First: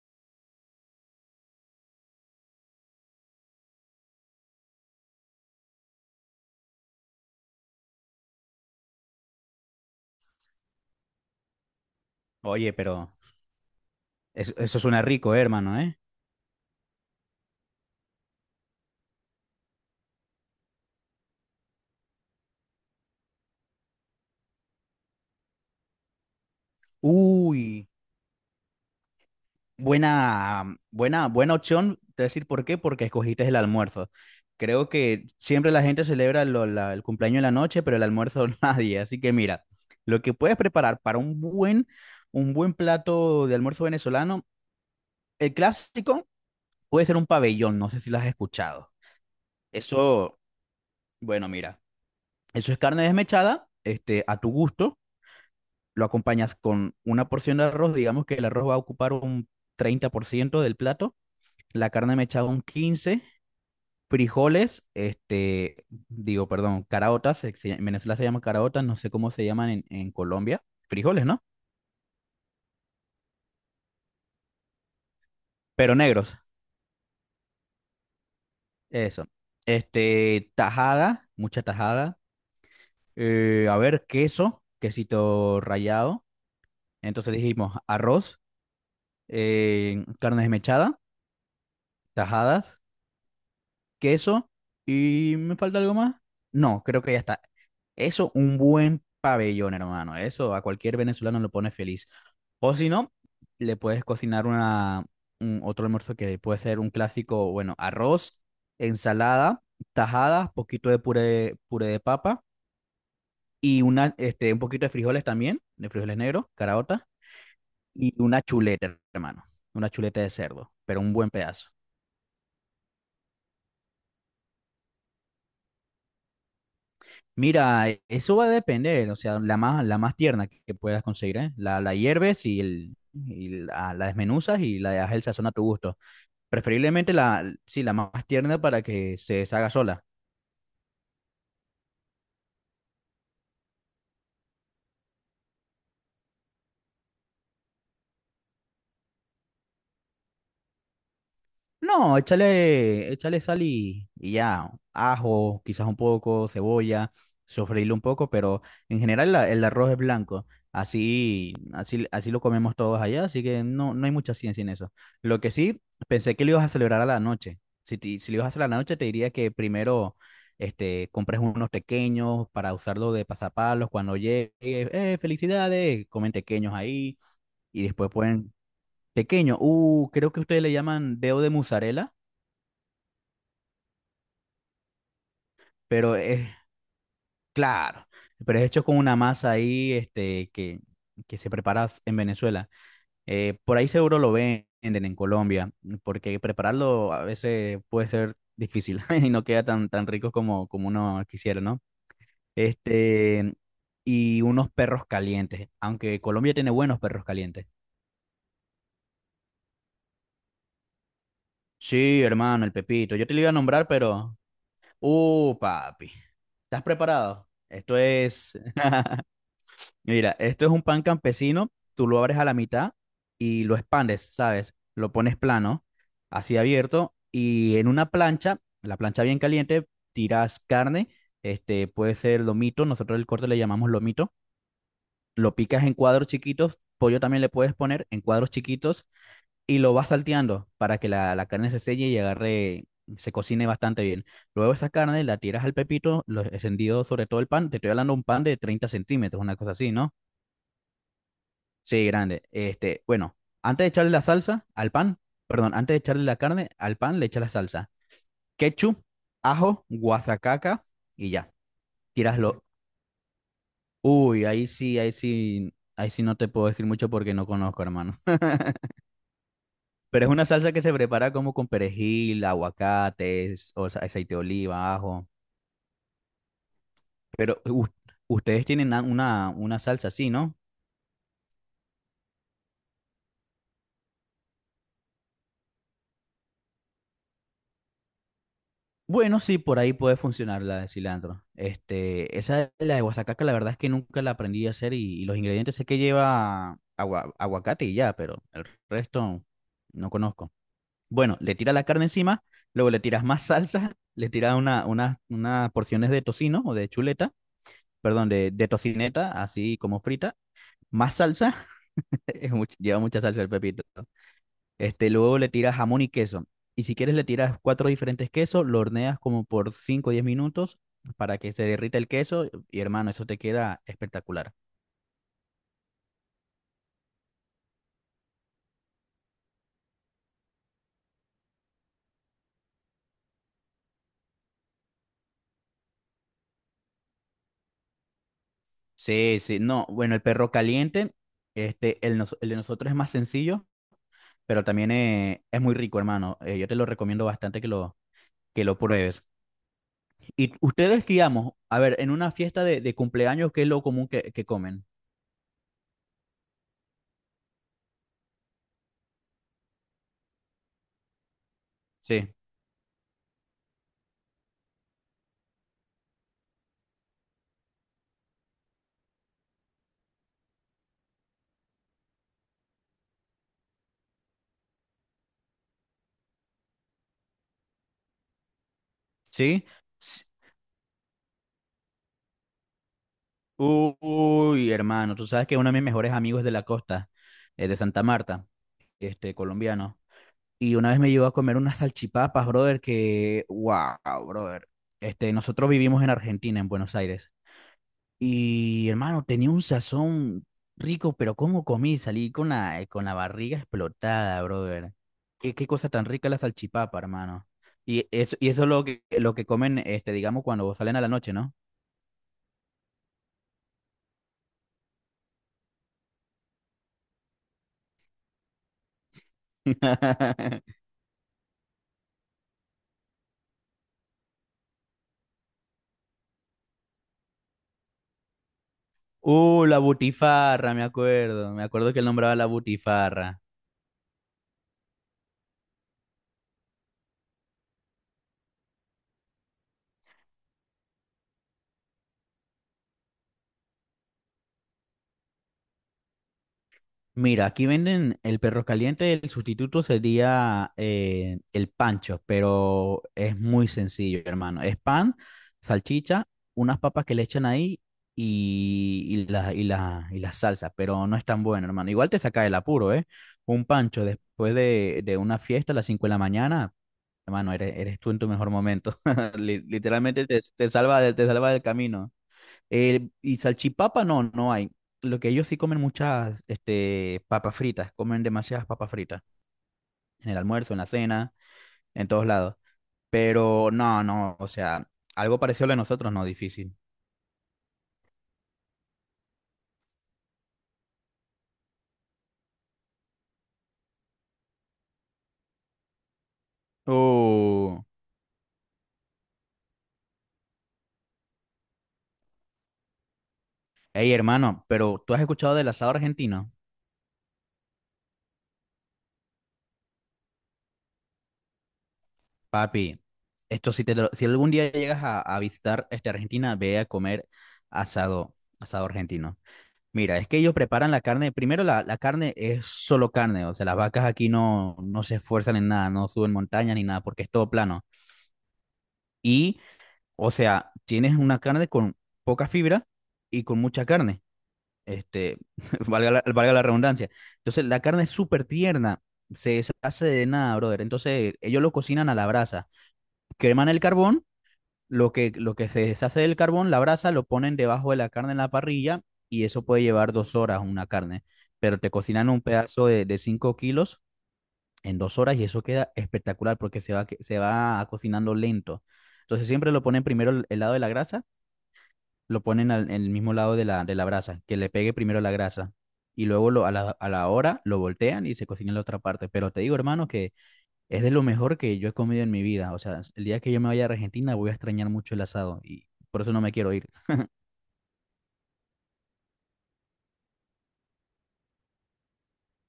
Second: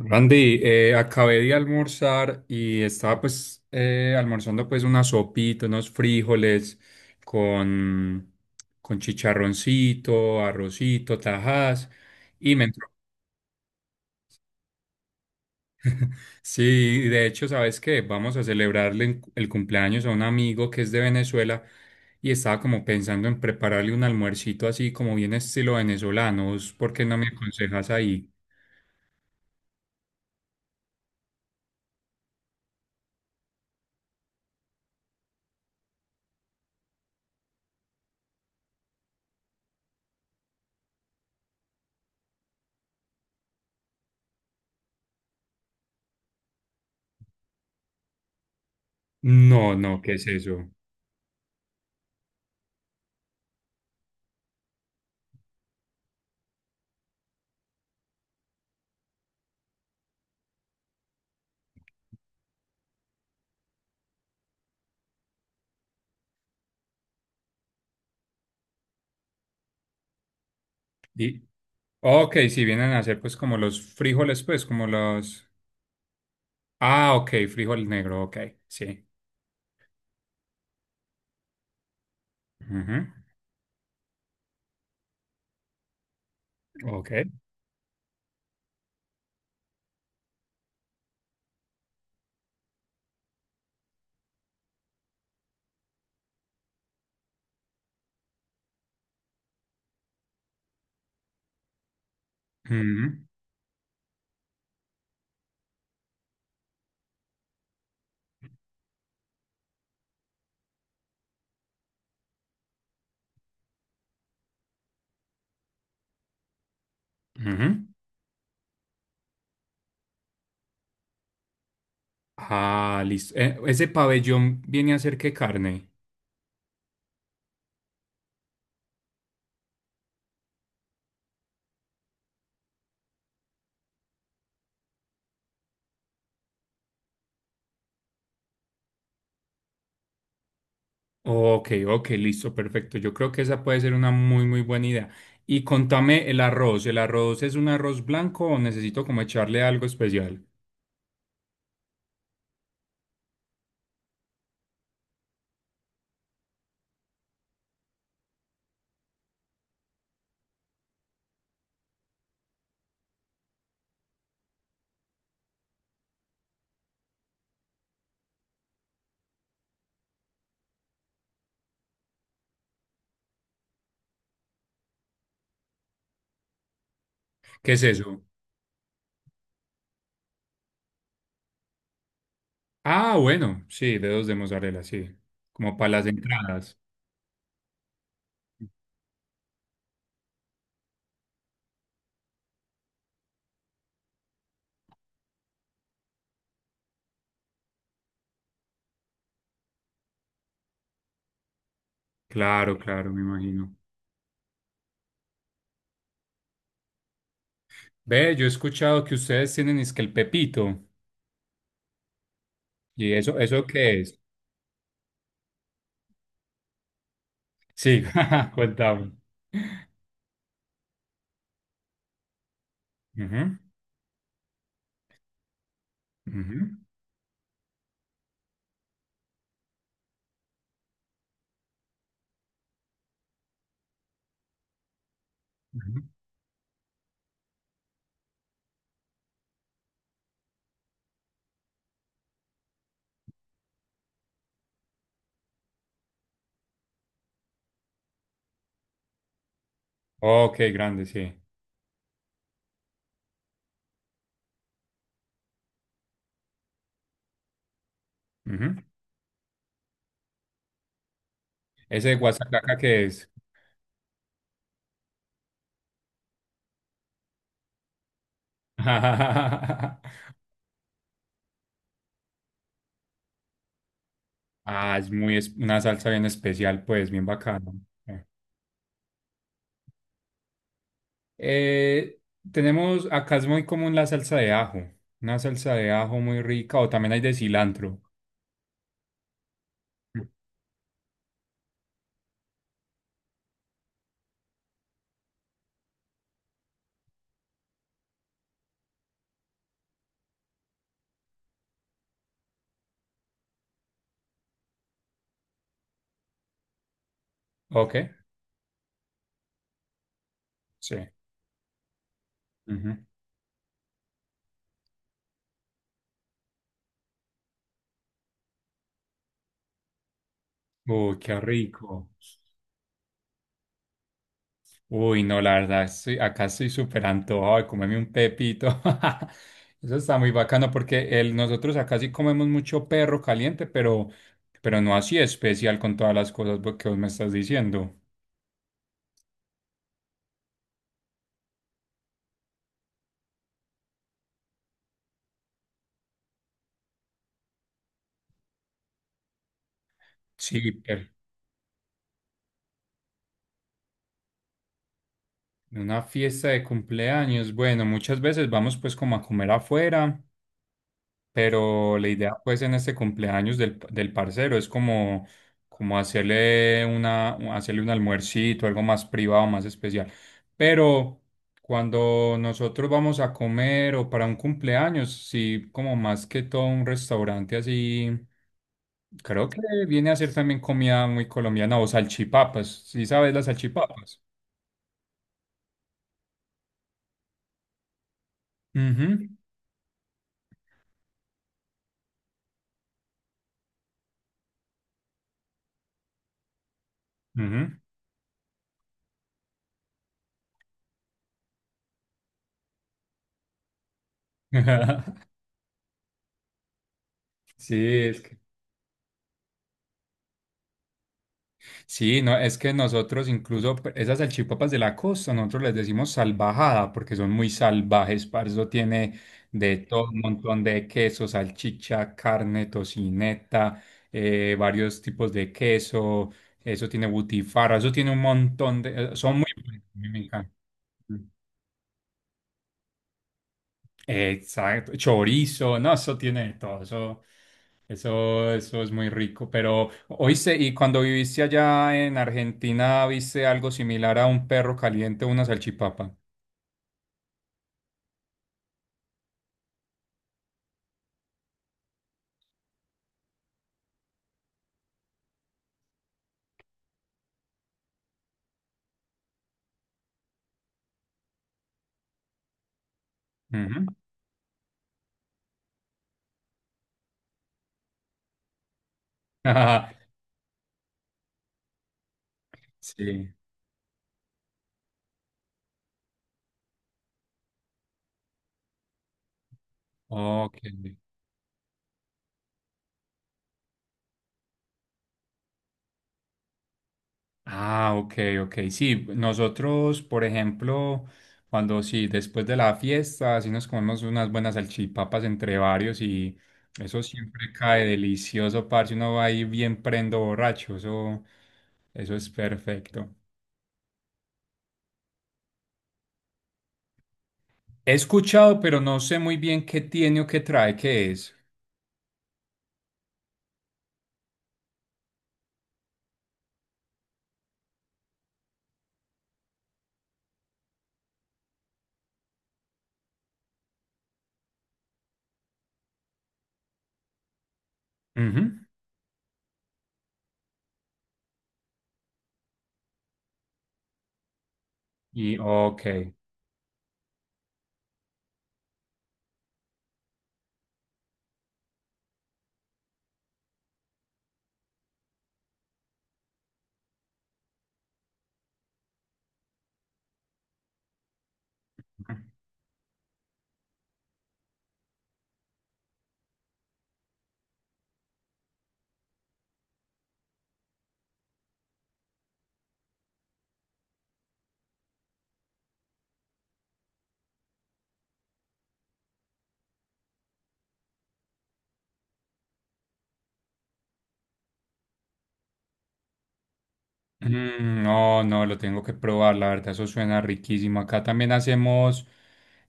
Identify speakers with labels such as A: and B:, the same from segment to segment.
A: Randy, acabé de almorzar y estaba pues almorzando pues una sopita, unos frijoles con, con chicharroncito, arrocito, tajas y me
B: Oye,
A: entró.
B: pero eso suena rico, hermano, ¿eh?
A: Sí, de hecho, ¿sabes qué? Vamos a celebrarle el cumpleaños a un amigo que es de Venezuela y estaba como pensando en prepararle un almuercito así como bien estilo venezolano. ¿Vos ¿Por qué no me
B: Uy,
A: aconsejas ahí?
B: buena opción. Te voy a decir por qué, porque escogiste el almuerzo. Creo que siempre la gente celebra el cumpleaños en la noche, pero el almuerzo nadie. Así que mira, lo que puedes preparar para un buen plato de almuerzo venezolano, el clásico puede ser un pabellón, no sé si lo has escuchado.
A: No, no, ¿qué es
B: Eso,
A: eso?
B: bueno, mira, eso es carne desmechada, a tu gusto lo acompañas con una porción de arroz, digamos que el arroz va a ocupar un 30% del plato, la carne mechada un 15%, frijoles, digo, perdón, caraotas, en Venezuela se llaman caraotas, no sé cómo se llaman en Colombia, frijoles, ¿no?
A: Ok, si vienen a hacer pues como los frijoles, pues como los...
B: Pero negros,
A: Ah, ok, frijol negro, ok, sí.
B: eso. Tajada, mucha tajada,
A: Ujú.
B: a ver, queso, quesito rallado,
A: Ok.
B: entonces dijimos arroz, carne desmechada, tajadas, queso y me falta algo más. No, creo que ya está. Eso, un buen pabellón, hermano. Eso a cualquier venezolano lo pone feliz. O si no,
A: Ujú,
B: le puedes cocinar otro almuerzo que puede ser un clásico, bueno, arroz, ensalada, tajada, poquito de puré, puré de papa y un poquito de frijoles también, de frijoles negros, caraotas,
A: ujú.
B: y una chuleta, hermano. Una chuleta de cerdo, pero un buen pedazo.
A: Ah, listo. ¿Ese pabellón viene a ser qué carne?
B: Mira, eso va a depender, o sea, la más tierna que puedas conseguir, ¿eh? La hierves y, la desmenuzas y la dejas el sazón a tu gusto. Preferiblemente sí, la más tierna para que se deshaga sola.
A: Ok, ok, listo, perfecto. Yo creo que esa puede ser una muy, muy buena idea. Y contame el arroz. ¿El arroz es un arroz blanco o necesito como echarle algo especial?
B: No, échale sal y ya, ajo, quizás un poco, cebolla, sofreírlo un poco, pero en general el arroz es blanco. Así lo comemos todos allá, así que no, no hay mucha ciencia en eso. Lo que sí, pensé que lo ibas a celebrar a la noche. Si lo ibas a hacer a la noche, te diría que primero compres unos pequeños para usarlo de pasapalos cuando llegue. ¡Eh, felicidades! Comen pequeños ahí
A: ¿Qué es
B: y después
A: eso?
B: pueden... Pequeño, creo que ustedes le llaman dedo de mozzarella,
A: Ah, bueno, sí, dedos de mozzarella, sí. Como para las
B: pero es,
A: entradas.
B: claro, pero es hecho con una masa ahí, que se prepara en Venezuela. Por ahí seguro lo venden en Colombia, porque prepararlo a veces puede ser difícil y no queda tan, tan rico como uno quisiera, ¿no?
A: Claro, claro, me
B: Este,
A: imagino.
B: y unos perros calientes, aunque Colombia tiene buenos perros calientes.
A: Ve, yo he escuchado que ustedes tienen es que el Pepito.
B: Sí, hermano, el
A: ¿Y
B: Pepito. Yo te
A: eso,
B: lo iba a
A: eso
B: nombrar,
A: qué es?
B: pero... Papi. ¿Estás preparado? Esto
A: Sí,
B: es...
A: cuéntame.
B: Mira, esto es un pan campesino, tú lo abres a la mitad
A: Ujú,
B: y lo expandes, ¿sabes? Lo pones plano, así
A: ujú,
B: abierto, y en una plancha, la plancha bien caliente, tiras carne, este puede ser lomito, nosotros el corte le llamamos lomito, lo picas en
A: ujú.
B: cuadros chiquitos, pollo también le puedes poner en cuadros chiquitos y lo vas salteando para que la carne se selle y agarre, se cocine bastante bien. Luego esa carne la tiras al pepito, lo extendido sobre todo el pan, te estoy hablando de un pan de 30 centímetros, una cosa así, ¿no?
A: Ok, grande, sí.
B: Sí, grande. Bueno, antes de echarle la salsa al pan, perdón, antes de echarle la carne al pan, le echas la salsa.
A: Ujú.
B: Ketchup, ajo, guasacaca y ya.
A: Ese de
B: Tíraslo.
A: guasacaca qué es.
B: Uy, ahí sí, ahí sí, ahí sí no te puedo decir mucho porque no conozco, hermano. Pero es una salsa que se prepara como con perejil, aguacates, o sea, aceite de oliva,
A: Ah,
B: ajo.
A: una salsa bien especial, pues, bien
B: Pero
A: bacana. Eh,
B: ustedes tienen una salsa así, ¿no?
A: eh, tenemos, acá es muy común la salsa de ajo. Una salsa de ajo muy rica, o también hay de cilantro.
B: Bueno, sí, por ahí puede funcionar la de cilantro. Esa de la de guasacaca, la verdad es que nunca la aprendí a hacer y los ingredientes sé que lleva aguacate y ya, pero el resto no conozco. Bueno, le tiras la carne encima, luego le tiras más salsa, le tiras unas porciones de tocino o de chuleta,
A: Ok,
B: perdón, de tocineta, así como frita,
A: sí.
B: más salsa,
A: Ujú.
B: lleva mucha salsa el pepito. Luego le tiras jamón y queso. Y si quieres le tiras cuatro diferentes quesos, lo horneas como por 5 o 10 minutos
A: Uy, qué
B: para que se derrita el
A: rico.
B: queso. Y hermano, eso te queda espectacular.
A: Uy, no, la verdad, estoy, acá estoy súper antojado de comerme un pepito. Eso está muy bacano porque el, nosotros acá sí comemos mucho perro caliente, pero no así especial con todas las cosas que vos me estás diciendo.
B: Sí, sí, no, bueno, el perro caliente, el de nosotros es más sencillo, pero también es muy rico, hermano. Yo te lo recomiendo bastante que lo pruebes. Y
A: Sí,
B: ustedes,
A: pero
B: digamos, a ver, en una fiesta de cumpleaños, ¿qué es lo común que comen?
A: en una fiesta de cumpleaños, bueno, muchas veces vamos pues como a comer afuera. Pero la
B: Sí,
A: idea, pues, en este cumpleaños del, del parcero es como, como hacerle una, hacerle un almuercito, algo más privado, más especial. Pero cuando nosotros vamos a comer o para un cumpleaños, sí, como más que todo un restaurante así, creo que
B: sí.
A: viene a ser también comida muy colombiana o salchipapas. ¿Sí sabes las salchipapas?
B: Uy, hermano, tú sabes que uno de mis mejores amigos es de la costa, de Santa Marta,
A: Ujú,
B: colombiano. Y una vez me llevó a comer unas salchipapas, brother, que, wow, brother. Nosotros vivimos en Argentina, en Buenos Aires.
A: ujú.
B: Y, hermano, tenía un sazón rico, pero ¿cómo comí? Salí con la barriga explotada, brother. Qué cosa tan rica la salchipapa, hermano.
A: Sí,
B: Y
A: es
B: eso,
A: que
B: y eso es lo que comen, digamos, cuando salen a la noche, ¿no?
A: Sí, no, es que nosotros incluso esas salchipapas de la costa, nosotros les decimos salvajada porque son muy salvajes, parce, eso tiene de todo un montón de queso, salchicha, carne, tocineta, varios tipos de queso, eso tiene butifarra, eso tiene un montón de, son muy
B: La
A: buenas, a mí me encanta.
B: butifarra, me acuerdo. Me acuerdo que él nombraba la butifarra.
A: Exacto, chorizo, no, eso tiene de todo, eso es muy rico. Pero, oíste, y cuando viviste allá en Argentina, ¿viste algo similar a un perro caliente o una salchipapa?
B: Mira, aquí venden el perro caliente, el sustituto sería, el pancho, pero es muy sencillo, hermano. Es pan, salchicha, unas papas que le echan ahí y la salsa, pero no es tan bueno, hermano. Igual te saca del apuro, ¿eh? Un
A: Ujú.
B: pancho después de una fiesta a las 5 de la mañana, hermano, eres tú en tu mejor momento.
A: Ah,
B: Literalmente te salva, te salva del camino.
A: sí,
B: Y salchipapa no hay. Lo que ellos sí comen muchas, papas fritas, comen demasiadas papas fritas, en el
A: ok.
B: almuerzo, en la cena, en todos lados. Pero no, o sea, algo parecido a lo de nosotros, no, difícil.
A: Ah, ok, ok. Sí, nosotros, por ejemplo, cuando sí, después de la fiesta, sí nos comemos unas buenas salchipapas entre varios y eso siempre
B: Uh,
A: cae delicioso, parce. Uno va ahí bien prendo borracho, eso es perfecto.
B: Hey hermano, pero ¿tú has escuchado del asado argentino?
A: He escuchado, pero no sé muy bien qué tiene o qué trae, qué es.
B: Papi, esto, si algún día llegas a visitar, Argentina, ve a comer asado, argentino. Mira, es que ellos preparan la carne. Primero, la carne es solo carne. O sea, las vacas aquí no se esfuerzan en nada, no suben montañas ni nada, porque es todo plano.
A: Ujú.
B: Y, o sea, tienes una carne con poca fibra y con mucha carne.
A: Y
B: Este, valga
A: ok.
B: la, valga la redundancia. Entonces, la carne es súper tierna. Se deshace de nada, brother. Entonces, ellos lo cocinan a la brasa. Queman el carbón, lo que se deshace del carbón, la brasa, lo ponen debajo de la carne en la parrilla y eso puede llevar 2 horas una carne. Pero te cocinan un pedazo de 5 kilos en 2 horas y eso queda espectacular porque se va, se va cocinando lento. Entonces siempre lo ponen primero el lado de la grasa, lo ponen en el mismo lado de la brasa, que le pegue primero la grasa. Y luego a la hora lo voltean y se cocina en la otra parte. Pero te digo, hermano, que es de lo mejor que yo he comido en mi vida. O sea, el día que yo me vaya a Argentina voy a extrañar mucho el asado y por eso no me quiero ir.
A: No, no, lo tengo que probar, la verdad, eso suena riquísimo. Acá también hacemos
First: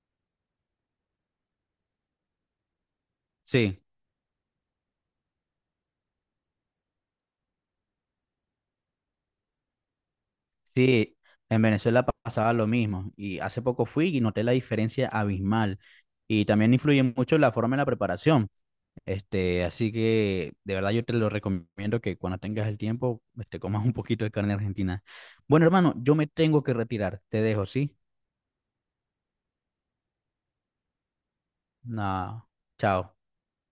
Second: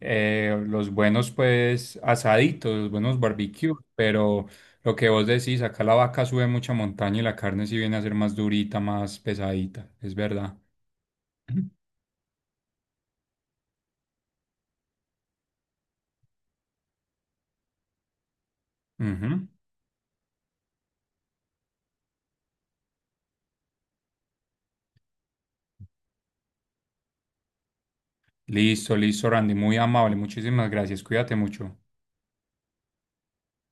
A: los buenos, pues, asaditos, los buenos barbecues,
B: Sí,
A: pero lo que vos decís, acá la vaca sube mucha montaña y la carne sí viene a ser más durita, más pesadita, es verdad.
B: sí, en Venezuela pasaba lo mismo y hace poco fui y noté la diferencia abismal y también influye mucho la forma de la preparación.
A: Ujú.
B: Así que de verdad yo te lo recomiendo que cuando tengas el tiempo, comas un poquito de carne argentina. Bueno, hermano, yo me tengo que retirar. Te dejo, ¿sí?
A: Listo, listo, Randy, muy amable, muchísimas gracias, cuídate mucho.
B: Nada, chao.